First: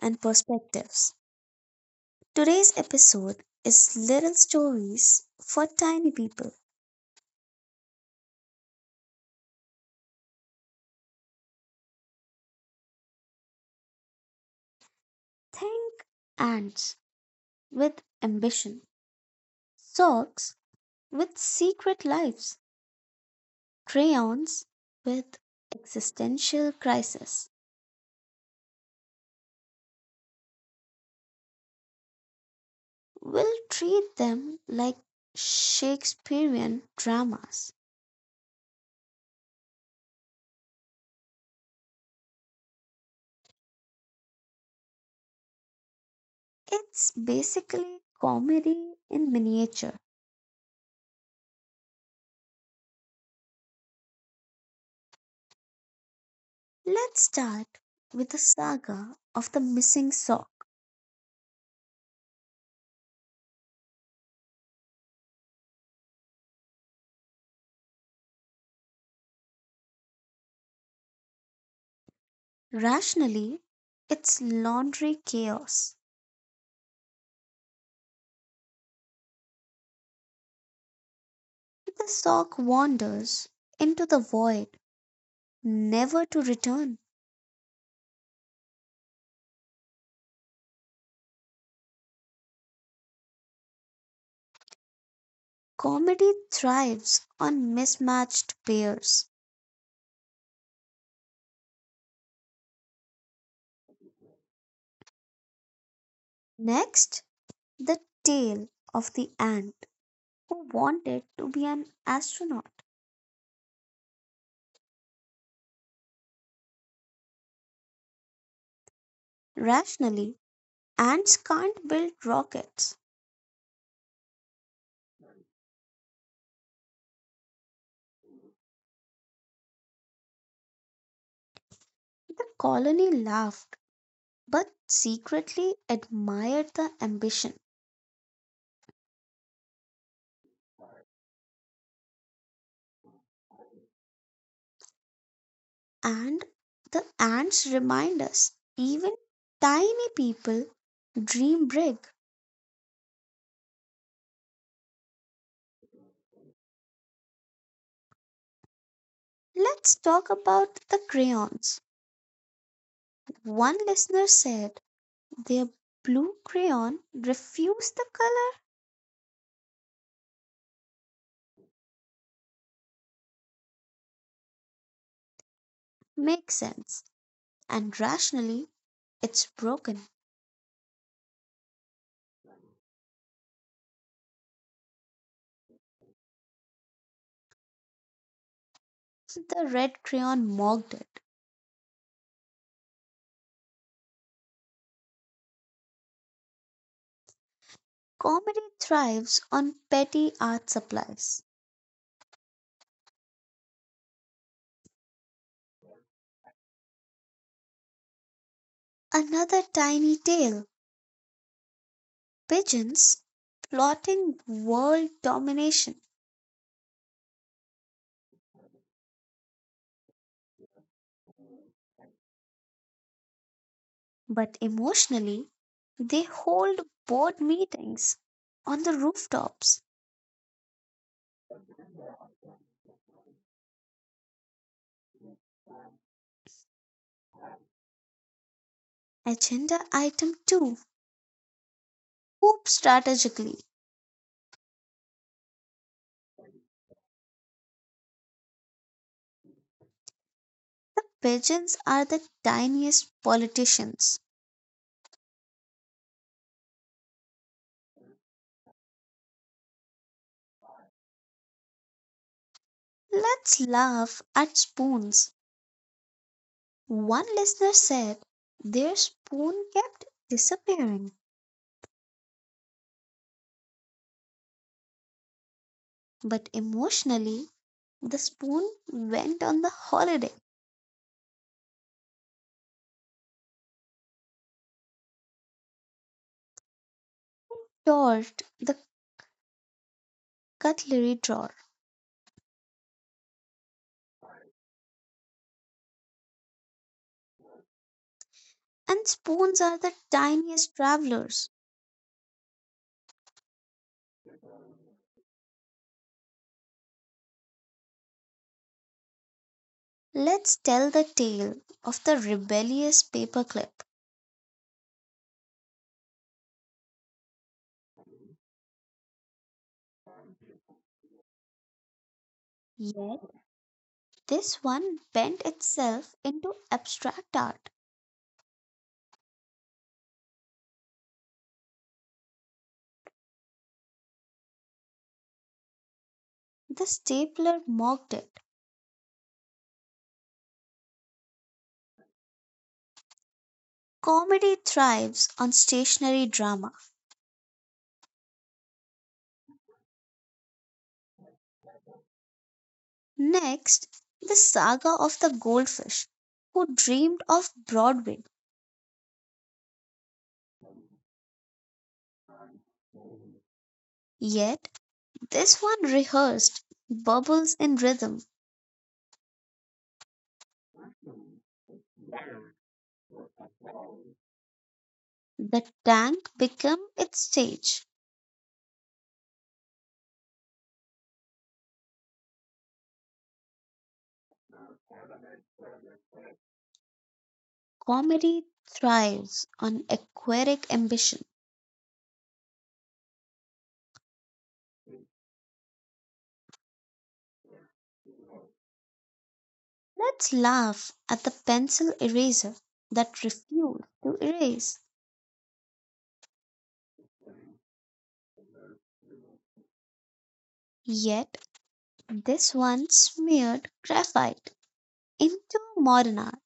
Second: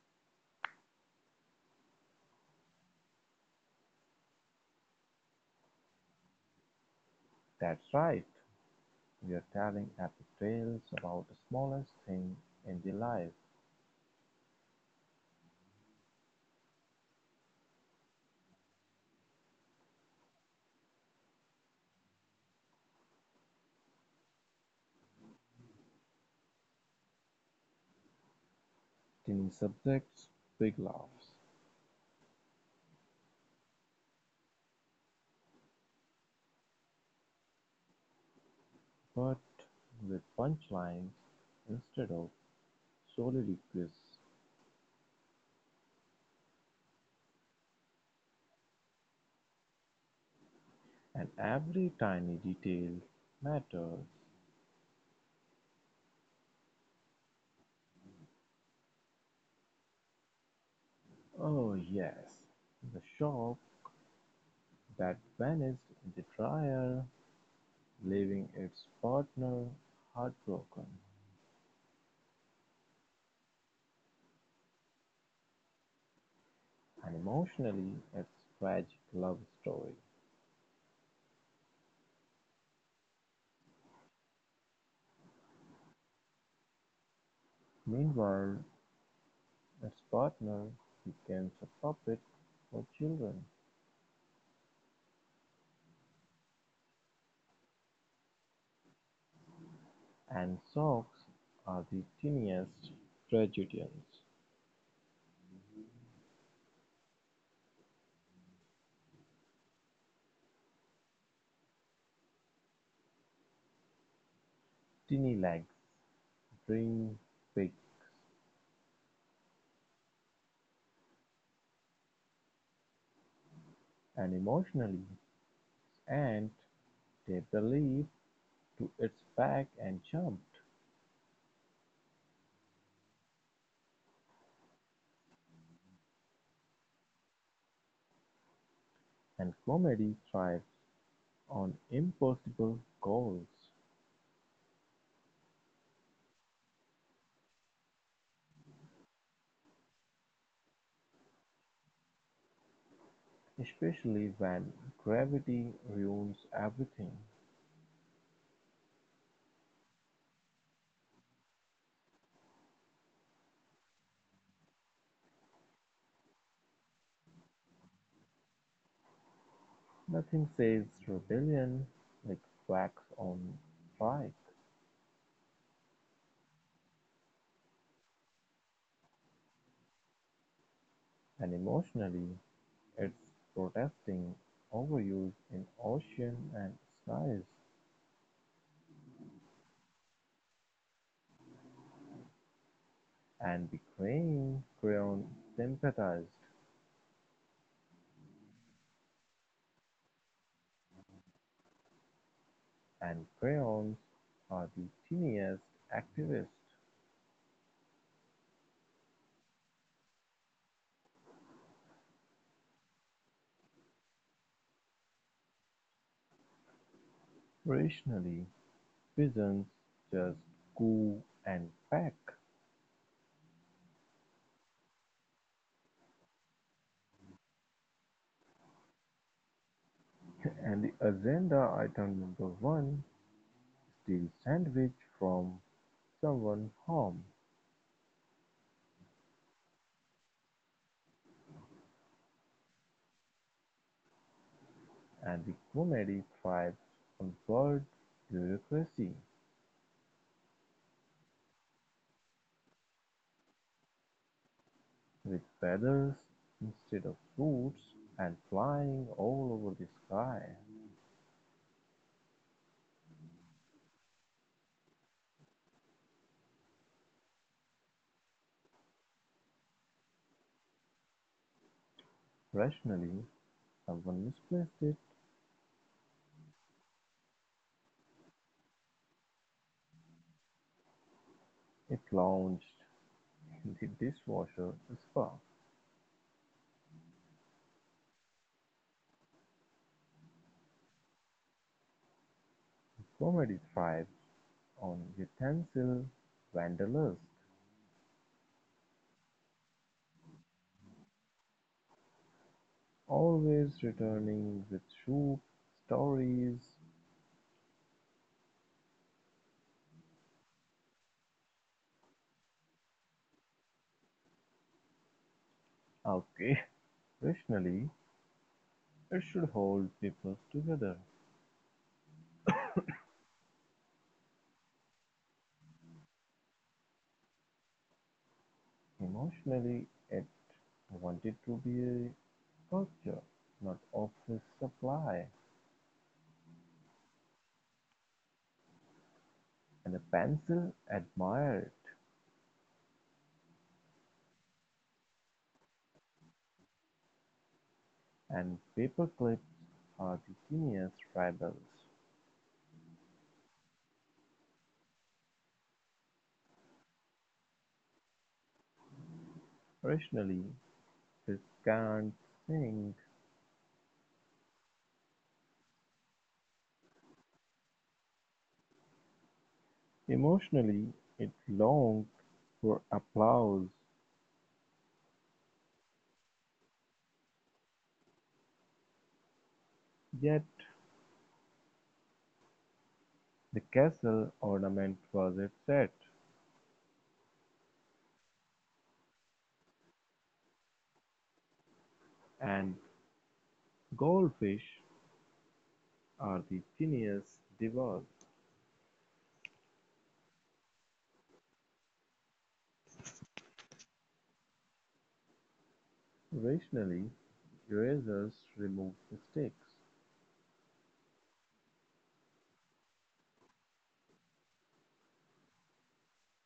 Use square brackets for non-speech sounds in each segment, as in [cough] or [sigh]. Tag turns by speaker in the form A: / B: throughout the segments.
A: and Perspectives. Today's episode is Little Stories for Tiny People.
B: That's right, we're telling epic tales about the smallest thing in the life.
A: Think ants with ambition, socks with secret lives, crayons with existential crisis.
B: Teeny subjects, big laughs,
A: We'll treat them like Shakespearean dramas.
B: but with punchlines instead of soliloquies,
A: It's basically comedy in miniature.
B: and every tiny detail matters.
A: Let's start with the saga of the missing sock.
B: Oh, yes, the shop that vanished in the dryer, leaving its partner heartbroken,
A: Rationally, it's laundry chaos.
B: and emotionally, its tragic love story.
A: The sock wanders into the void, never to return.
B: Meanwhile, as partner, he becomes a puppet for children,
A: Comedy thrives on mismatched pairs.
B: and socks are the tiniest tragedians:
A: Next, the tale of the ant who wanted to be an astronaut.
B: tiny legs, green beaks,
A: Rationally, ants can't build rockets.
B: and emotionally, ant they believe to its back and jumped,
A: The colony laughed but secretly admired the ambition.
B: and comedy thrives on impossible goals,
A: And the ants remind us even tiny people dream big.
B: especially when gravity ruins everything.
A: Let's talk about the crayons. One listener said their blue crayon refused the color.
B: Nothing says rebellion like wax on fire.
A: Makes sense. And rationally, it's broken.
B: And emotionally, it's protesting overuse in ocean and skies
A: The red crayon mocked it.
B: and betraying Creon sympathized,
A: Comedy thrives on petty art supplies.
B: and Creons are the tiniest activists.
A: Another tiny tale: pigeons plotting world domination.
B: Rationally, pigeons just coo and peck.
A: But emotionally, they hold board meetings on the rooftops.
B: [laughs] And the agenda item number one steal sandwich from someone's home,
A: Agenda item 2: hoop strategically.
B: and the comedy thrives on word bureaucracy.
A: The pigeons are the tiniest politicians.
B: With feathers instead of roots and flying all over the sky.
A: Let's laugh at spoons. One listener said their spoon kept disappearing,
B: Rationally, someone misplaced it.
A: but emotionally, the spoon went on the holiday.
B: It launched [laughs] in the dishwasher spa.
A: Toward the cutlery drawer,
B: Comedy thrives on utensil wanderlust,
A: and spoons are the tiniest travelers.
B: always returning with soup, stories.
A: Let's tell the tale of the rebellious paperclip.
B: Okay, [laughs] rationally, it should hold people together.
A: Yet this one bent itself into abstract art.
B: Emotionally, it wanted to be a sculpture, not office supply,
A: The stapler mocked it.
B: and the pencil admired
A: Comedy thrives on stationary drama.
B: and paper clips are the genius rebels.
A: Next, the saga of the goldfish who dreamed of Broadway.
B: Rationally, this can't sing.
A: Yet this one rehearsed bubbles in rhythm.
B: Emotionally, it longed for applause,
A: The tank became its stage.
B: yet the castle ornament was its set,
A: Comedy thrives on aquatic ambition.
B: and goldfish are the genius divas.
A: Let's laugh at the pencil eraser that refused to erase.
B: Rationally, erasers removed mistakes,
A: Yet this one smeared graphite into modern art.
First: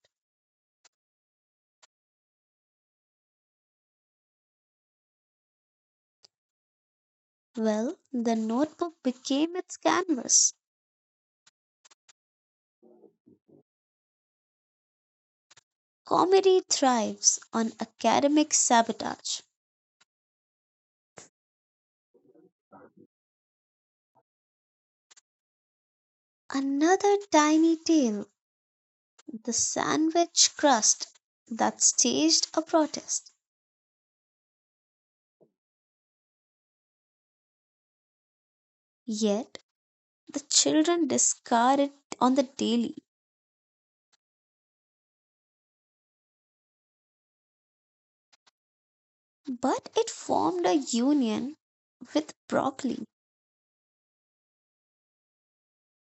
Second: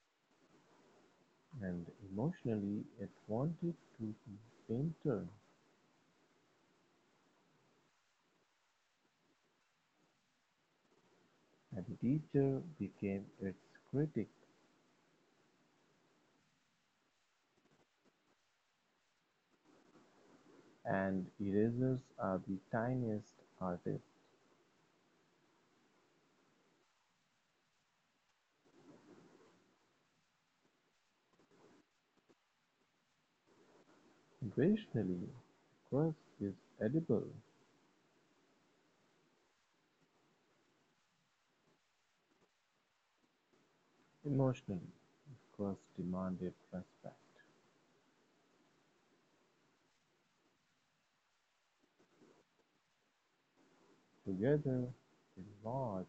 B: and emotionally it wanted to be a painter,
A: Well, the notebook became its canvas.
B: and the teacher became its critic,
A: Comedy thrives on academic sabotage.
B: and erasers are the tiniest artists.
A: Another tiny tale, the sandwich crust that staged a protest.
B: Rationally, the crust is edible.
A: Yet the children discard it on the daily.
B: Emotionally, the crust demanded respect.
A: But it formed a union with broccoli.
B: Together, they march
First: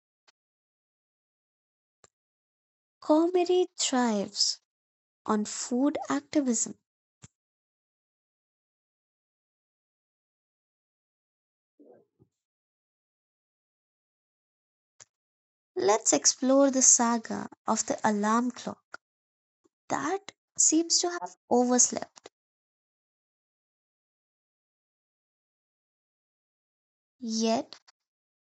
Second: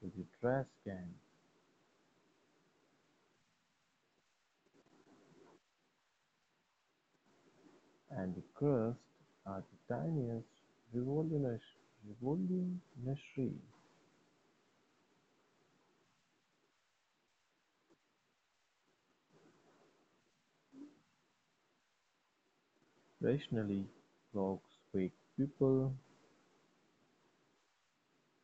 B: to the trash can
A: Comedy thrives on food activism.
B: and the Crust are the tiniest revolutionary,
A: Let's explore the saga of the alarm clock that seems to have overslept.
B: rationally clocks wake people.
A: Yet,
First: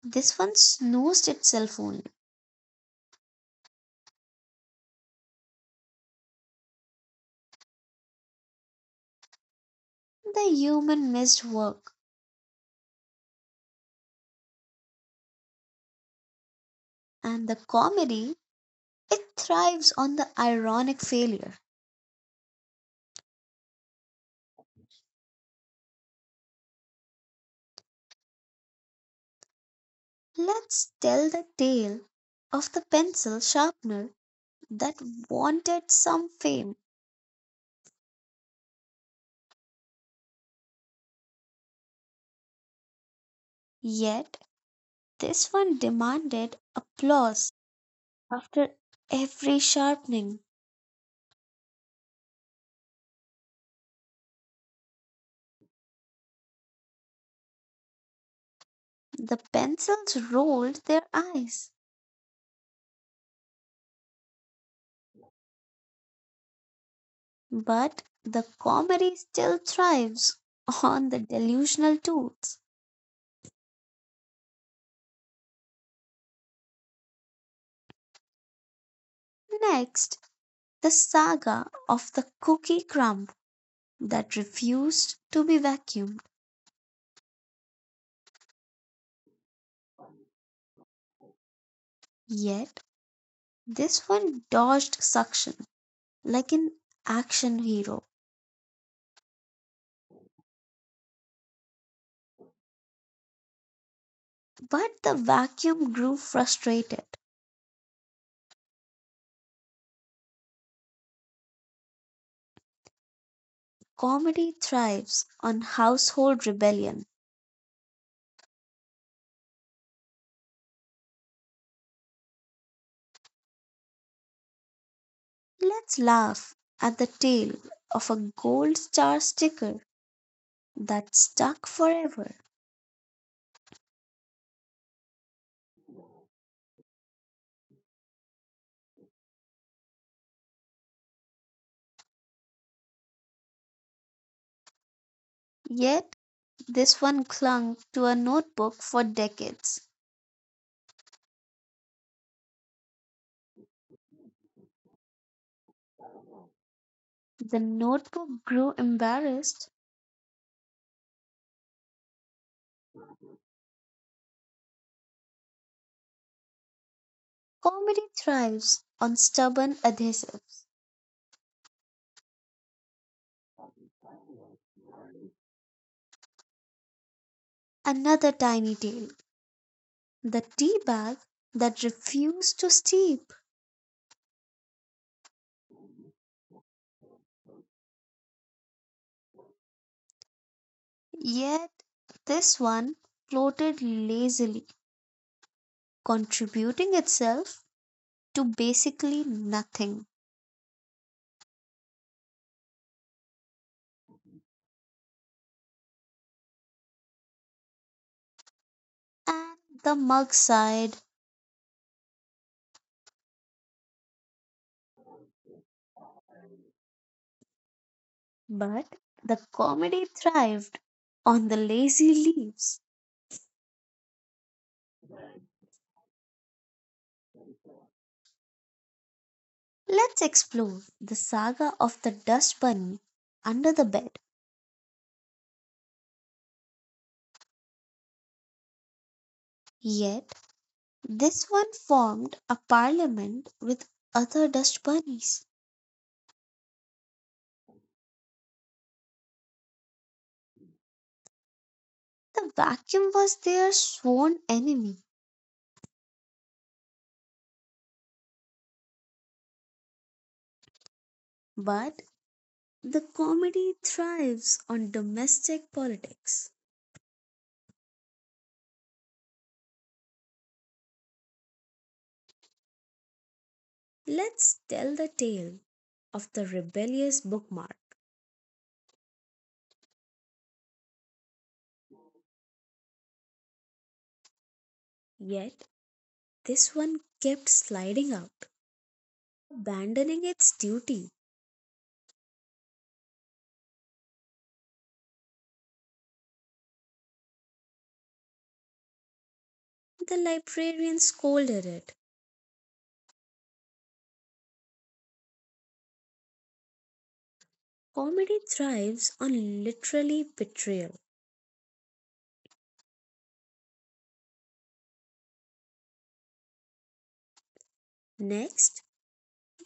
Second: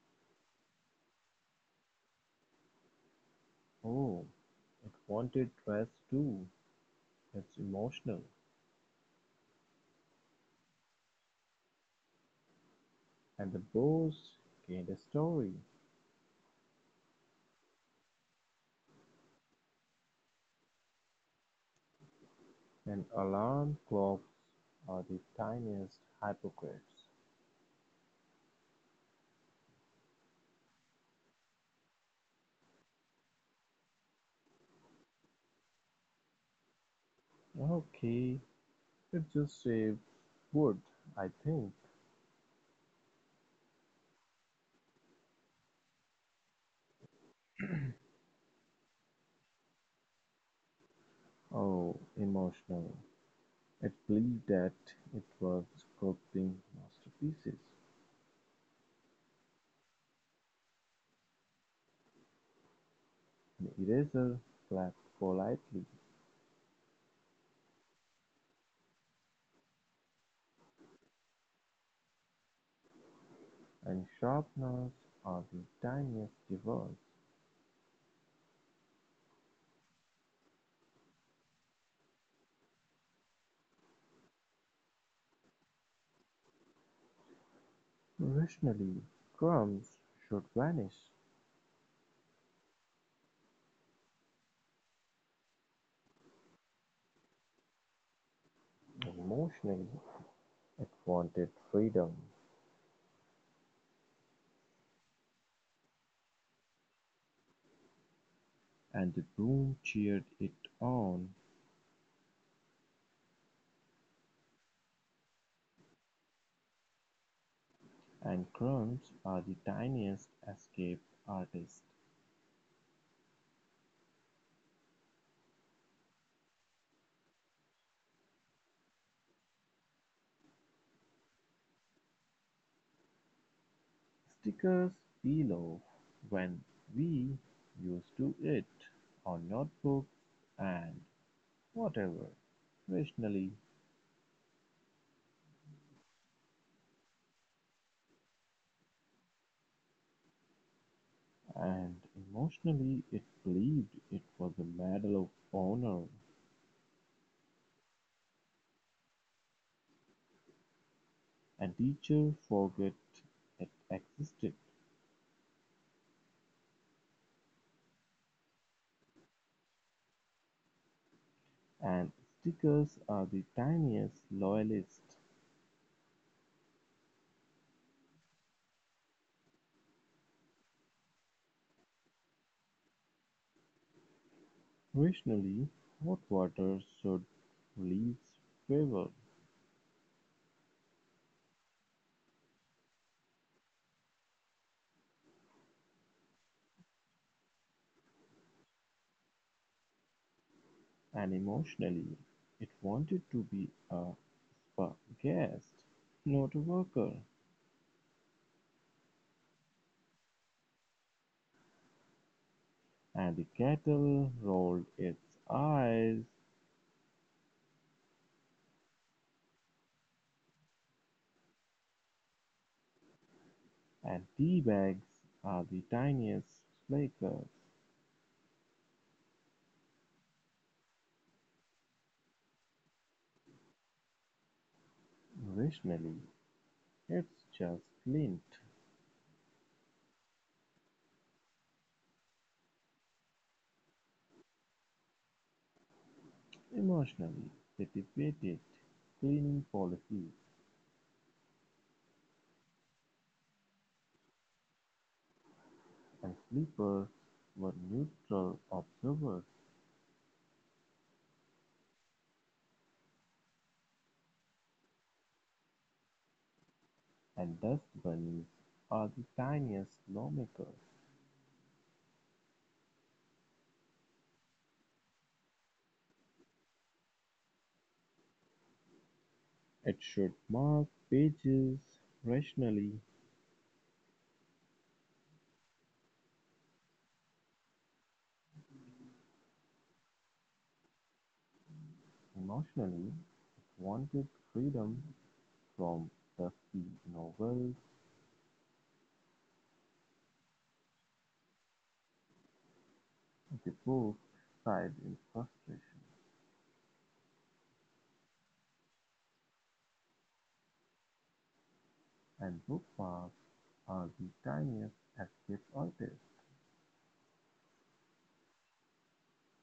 A: this one snoozed itself only.
B: Oh, it wanted dress too. It's emotional.
A: The human missed work,
B: And the boss gained a story.
A: and the comedy, it thrives on the ironic failure.
B: And alarm clocks are the tiniest hypocrites.
A: Let's tell the tale of the pencil sharpener that wanted some fame.
B: Okay, it just saved wood, I think.
A: Yet this one demanded applause after every sharpening.
B: Oh, emotional. It believed that it was sculpting masterpieces,
A: The pencils rolled their eyes,
B: an eraser flapped politely,
A: but the comedy still thrives on the delusional tools.
B: and sharpeners are the tiniest devils.
A: Next, the saga of the cookie crumb that refused to be vacuumed.
B: Rationally, crumbs should vanish.
A: Yet, this one dodged suction like an action hero.
B: Emotionally, it wanted freedom,
A: But the vacuum grew frustrated.
B: and the room cheered it on.
A: Comedy thrives on household rebellion.
B: And crumbs are the tiniest escape artists.
A: Let's laugh at the tale of a gold star sticker that stuck forever.
B: Stickers below when we used to it, our notebooks and whatever rationally
A: Yet this one clung to a notebook for decades.
B: and emotionally it believed it was a medal of honor
A: The notebook grew embarrassed.
B: and teacher forget it existed
A: Comedy thrives on stubborn adhesives.
B: and stickers are the tiniest loyalist
A: Another tiny tale, the tea bag that refused to steep.
B: rationally hot water should release favor.
A: Yet this one floated lazily, contributing itself to basically nothing.
B: And emotionally, it wanted to be a spa guest, not a worker.
A: And the mug sighed,
B: And the kettle rolled its eyes,
A: but the comedy thrived on the lazy leaves.
B: and tea bags are the tiniest flakers.
A: Let's explore the saga of the dust bunny under the bed.
B: Rationally, it's just lint.
A: Yet, this one formed a parliament with other dust bunnies.
B: Emotionally, they debated cleaning policies,
A: The vacuum was their sworn enemy,
B: and sleepers were neutral observers,
A: but the comedy thrives on domestic politics.
B: and dust bunnies are the tiniest lawmakers.
A: Let's tell the tale of the rebellious bookmark.
B: It should mark pages rationally,
A: Yet this one kept sliding out, abandoning its duty.
B: emotionally, it wanted freedom from dusty novels
A: The librarian scolded it.
B: the books sighed in frustration,
A: Comedy thrives on literally betrayal.
B: and bookmarks are the tiniest escape artists,
A: Next,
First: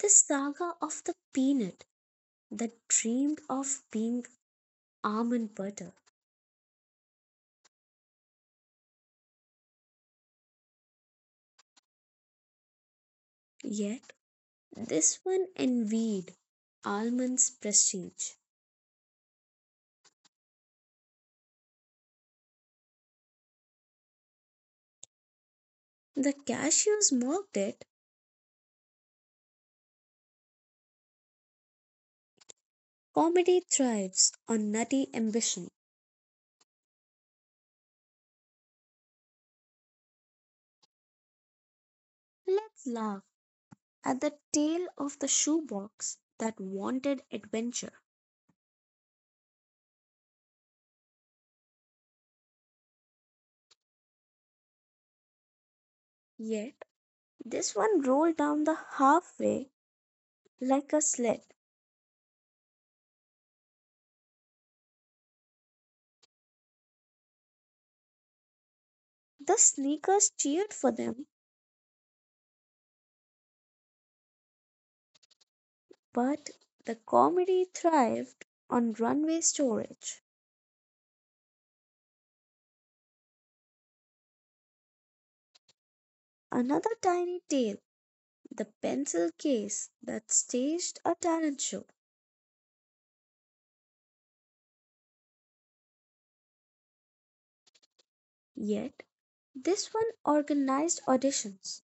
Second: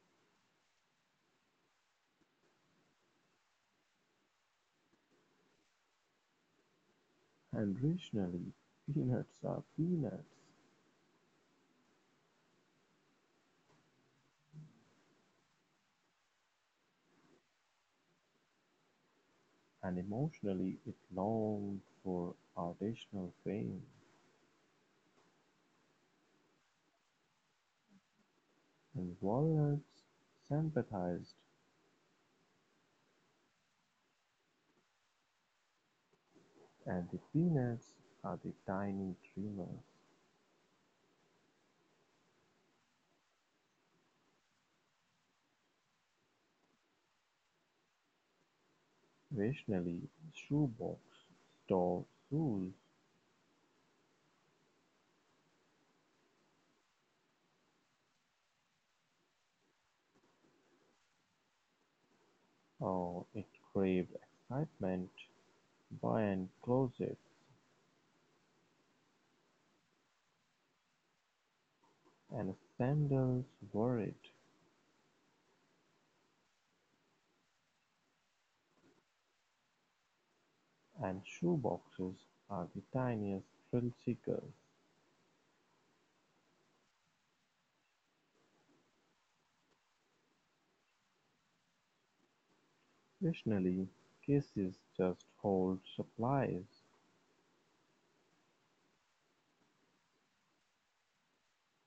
A: the saga of the peanut that dreamed of being almond butter.
B: and rationally peanuts are peanuts,
A: Yet this one envied almond's prestige.
B: and emotionally it longed for artisanal fame,
A: The cashews mocked it.
B: and walnuts sympathized,
A: Comedy thrives on nutty ambition.
B: and the peanuts are the tiny dreamers.
A: Let's laugh at the tail of the shoebox that wanted adventure.
B: Occasionally, shoebox stores
A: Yet this one rolled down the halfway like a sled.
B: sold it craved excitement buy buttons closets
A: The sneakers cheered for them,
B: and sandals were it,
A: but the comedy thrived on runway storage.
B: and shoeboxes are the tiniest thrill-seekers.
A: Another tiny tale, the pencil case that staged a talent show.
B: Occasionally, cases just hold supplies,
A: Yet this one organized auditions.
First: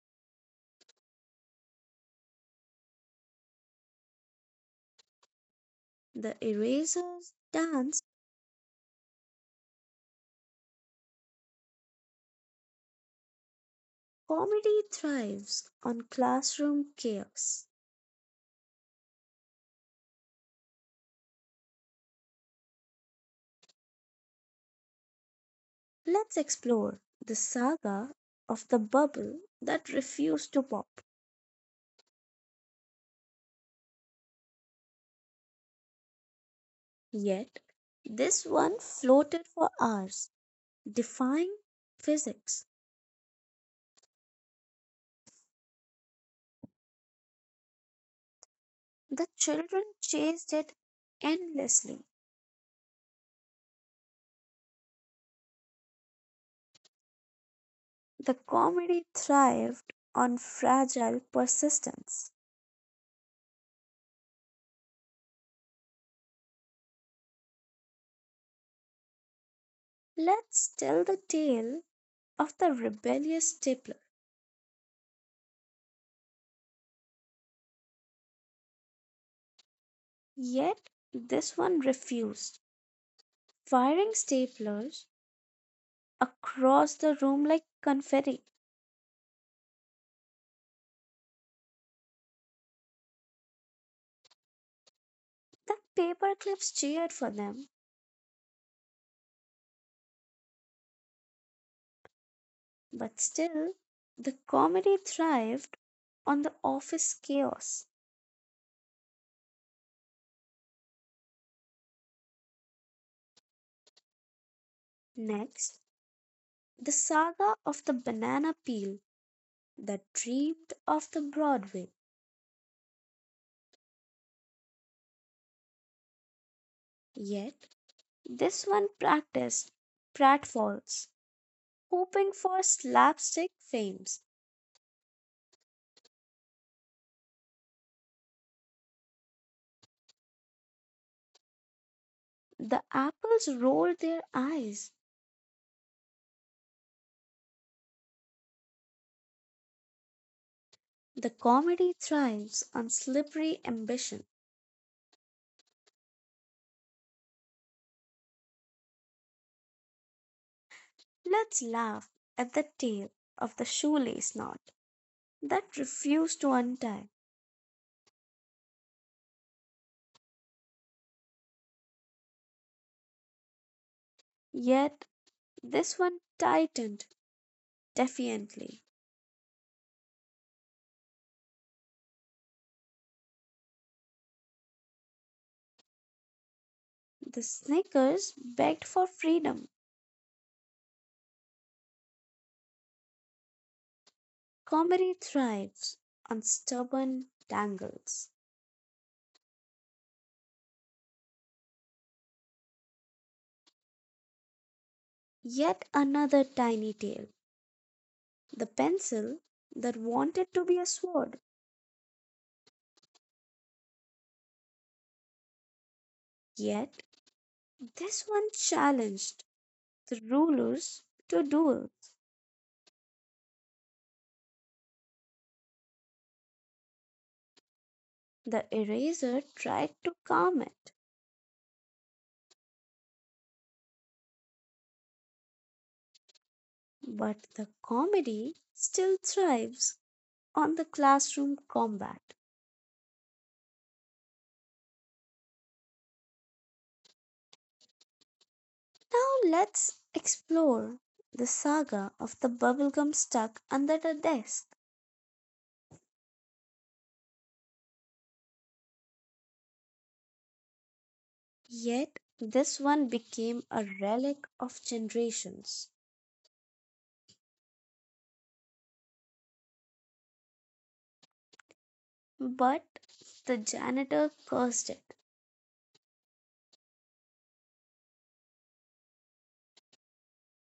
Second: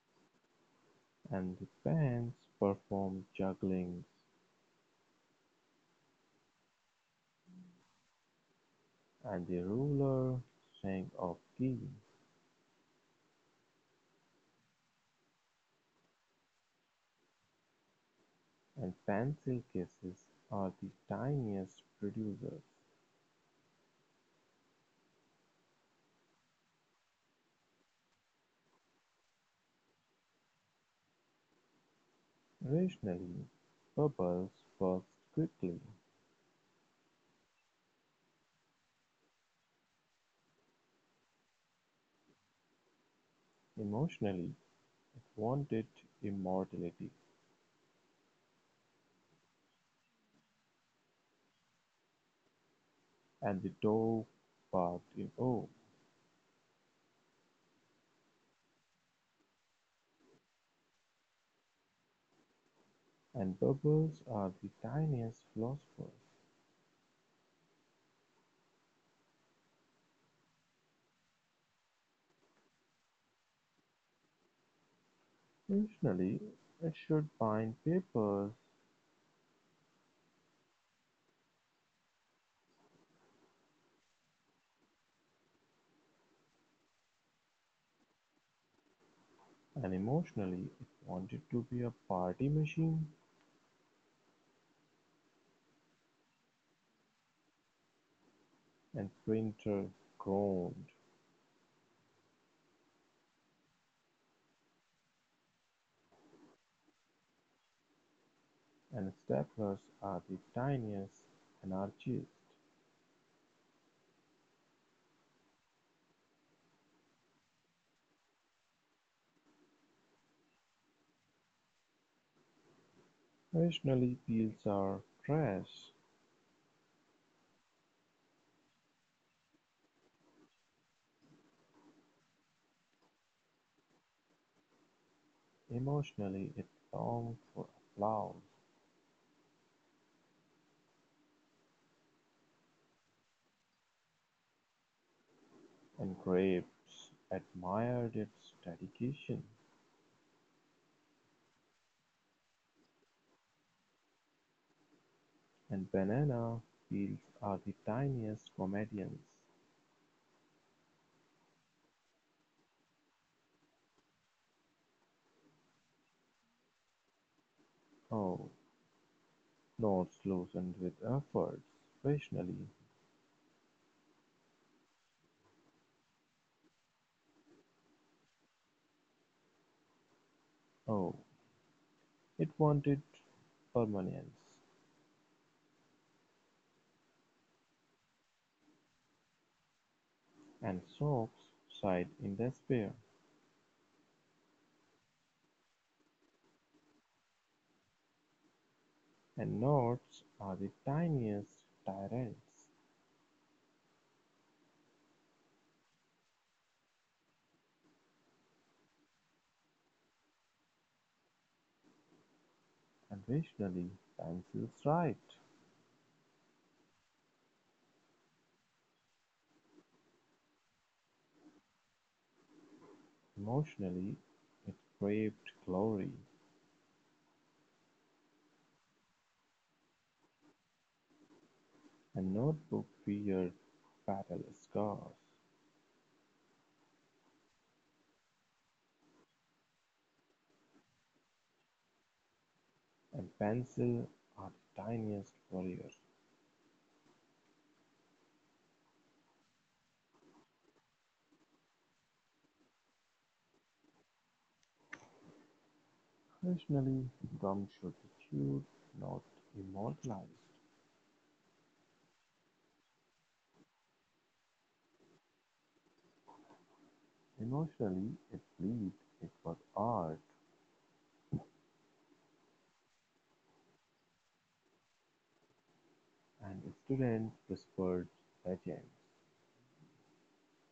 B: and the pens perform jugglings,
A: The erasers dance,
B: and the ruler sings of keys,
A: comedy thrives on classroom chaos.
B: and pencil cases are the tiniest producers.
A: Let's explore the saga of the bubble that refused to pop.
B: Rationally, bubbles was quickly;
A: Yet, this one floated for hours, defying physics.
B: emotionally, it wanted immortality,
A: The children chased it endlessly.
B: and the dog barked in awe,
A: The comedy thrived on fragile persistence.
B: and bubbles are the tiniest philosophers.
A: Let's tell the tale of the rebellious stapler.
B: Rationally, it should bind papers,
A: Yet, this one refused, firing staplers across the room like confetti.
B: and emotionally, it wanted to be a party machine,
A: The paperclips cheered for them,
B: and printer groaned,
A: but still, the comedy thrived on the office chaos.
B: and staplers are the tiniest anarchists.
A: Next, the saga of the banana peel that dreamed of the Broadway.
B: Rationally, pills are trash.
A: Yet, this one practiced pratfalls, hoping for slapstick fames.
B: Emotionally, it longed for applause,
A: The apples rolled their eyes.
B: and graves admired its dedication,
A: The comedy thrives on slippery ambition.
B: and banana peels are the tiniest comedians.
A: Let's laugh at the tale of the shoelace knot that refused to untie.
B: Oh, notes loosened with efforts, rationally.
A: Yet this one tightened defiantly.
B: Oh, it wanted permanence,
A: The Snickers begged for freedom.
B: and socks sighed in despair.
A: Comedy thrives on stubborn tangles.
B: And notes are the tiniest tyrants,
A: Yet another tiny tale: the pencil that wanted to be a sword.
B: and rationally, pencils feels right.
A: Yet this one challenged the rulers to duels.
B: Emotionally, it craved glory,
A: The eraser tried to calm it,
B: a notebook wears battle scars,
A: but the comedy still thrives on the classroom combat.
B: and pencils are the tiniest warriors.
A: Now let's explore the saga of the bubblegum stuck under the desk.
B: Occasionally, gum should be chewed, not immortalized.
A: Yet this one became a relic of generations.
B: Emotionally, it lived, it was art,
A: But the janitor cursed it.
B: and students whispered legends,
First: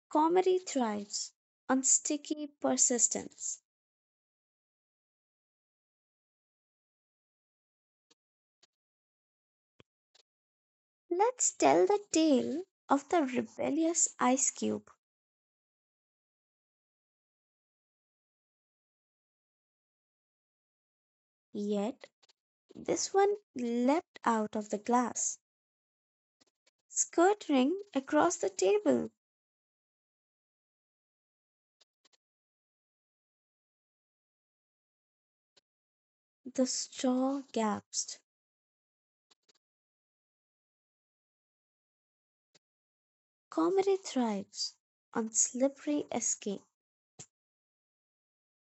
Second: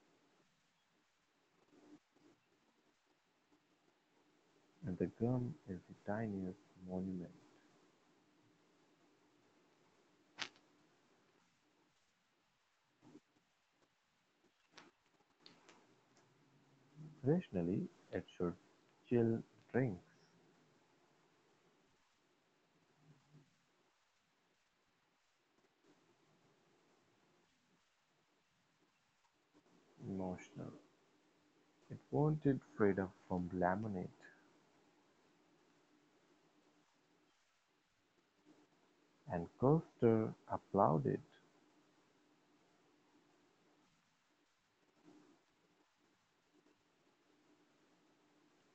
A: Comedy thrives on sticky persistence.
B: and the gum is the tiniest monument.
A: Let's tell the tale of the rebellious ice cube.
B: Rationally, it should chill drinks.
A: Yet this one leapt out of the glass, skirting across the table.
B: Emotional. It wanted freedom from lemonade,
A: The straw gasped.
B: and Custer applauded.
A: Comedy thrives on slippery escape.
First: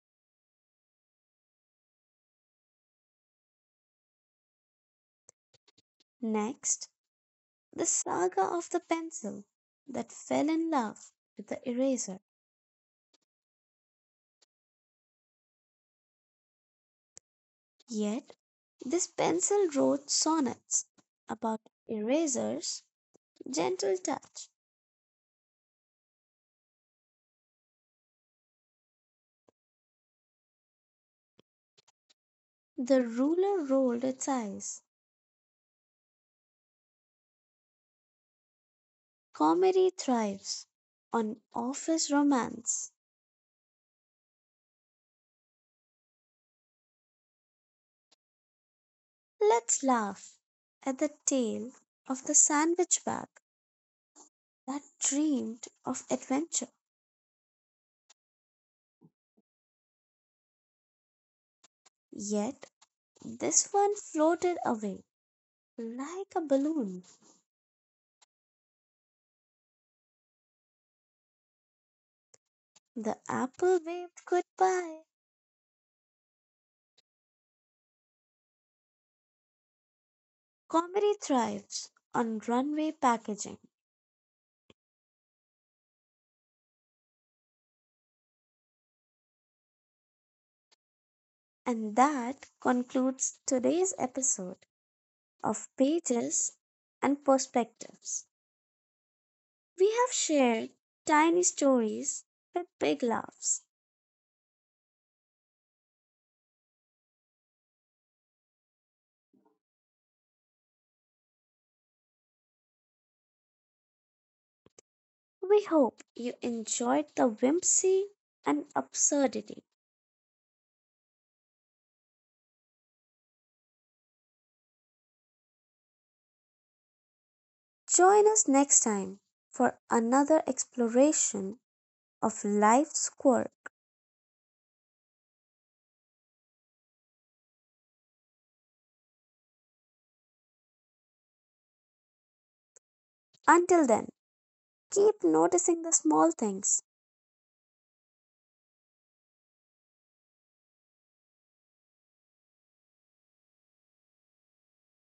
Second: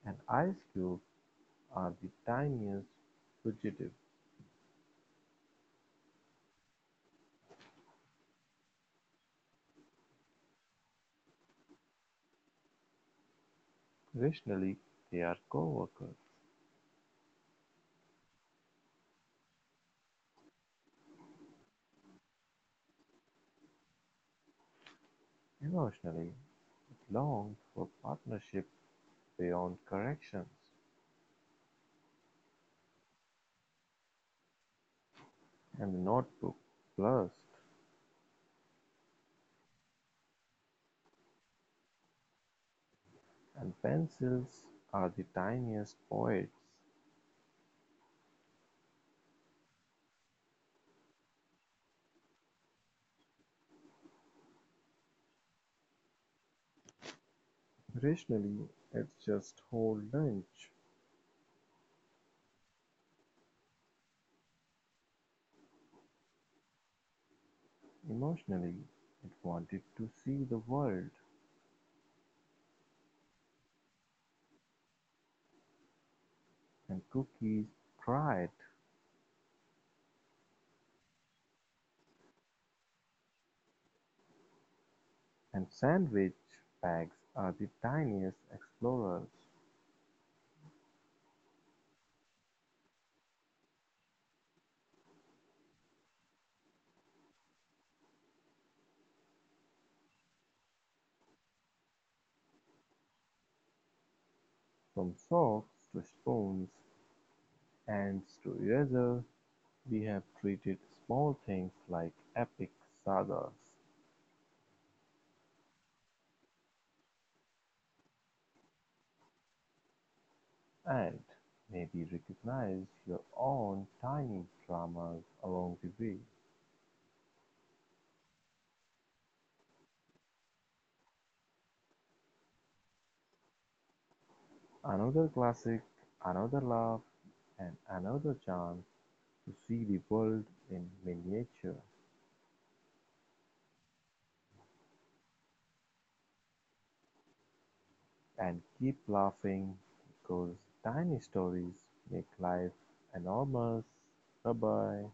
B: And ice cube are the tiniest fugitive;
A: Next, the saga of the pencil that fell in love with the eraser.
B: rationally they are co-workers;
A: Yet, this pencil wrote sonnets about erasers' gentle touch.
B: emotionally longed for partnership beyond corrections;
A: The ruler rolled its eyes.
B: and the notebook blurst
A: Comedy thrives on office romance.
B: and pencils are the tiniest poets;
A: Let's laugh at the tale of the sandwich bag that dreamed of adventure.
B: rationally it just whole lunch;
A: Yet this one floated away like a balloon.
B: emotionally it wanted to see the world;
A: The apple waved goodbye.
B: and cookies cried;
A: Comedy thrives on runway packaging.
B: and sandwich bags are the tiniest explorers.
A: And that concludes today's episode of Pages and Perspectives. We have shared tiny stories with big laughs.
B: From socks to spoons, ants to erasers, we have treated small things like epic sagas,
A: We hope you enjoyed the whimsy and absurdity.
B: and maybe recognized your own tiny dramas along the way.
A: Join us next time for another exploration of life's quirk.
B: Another classic, another laugh, and another chance to see the world in miniature
A: Until then, keep noticing the small things.
B: and keep laughing because tiny stories make life enormous. Bye bye.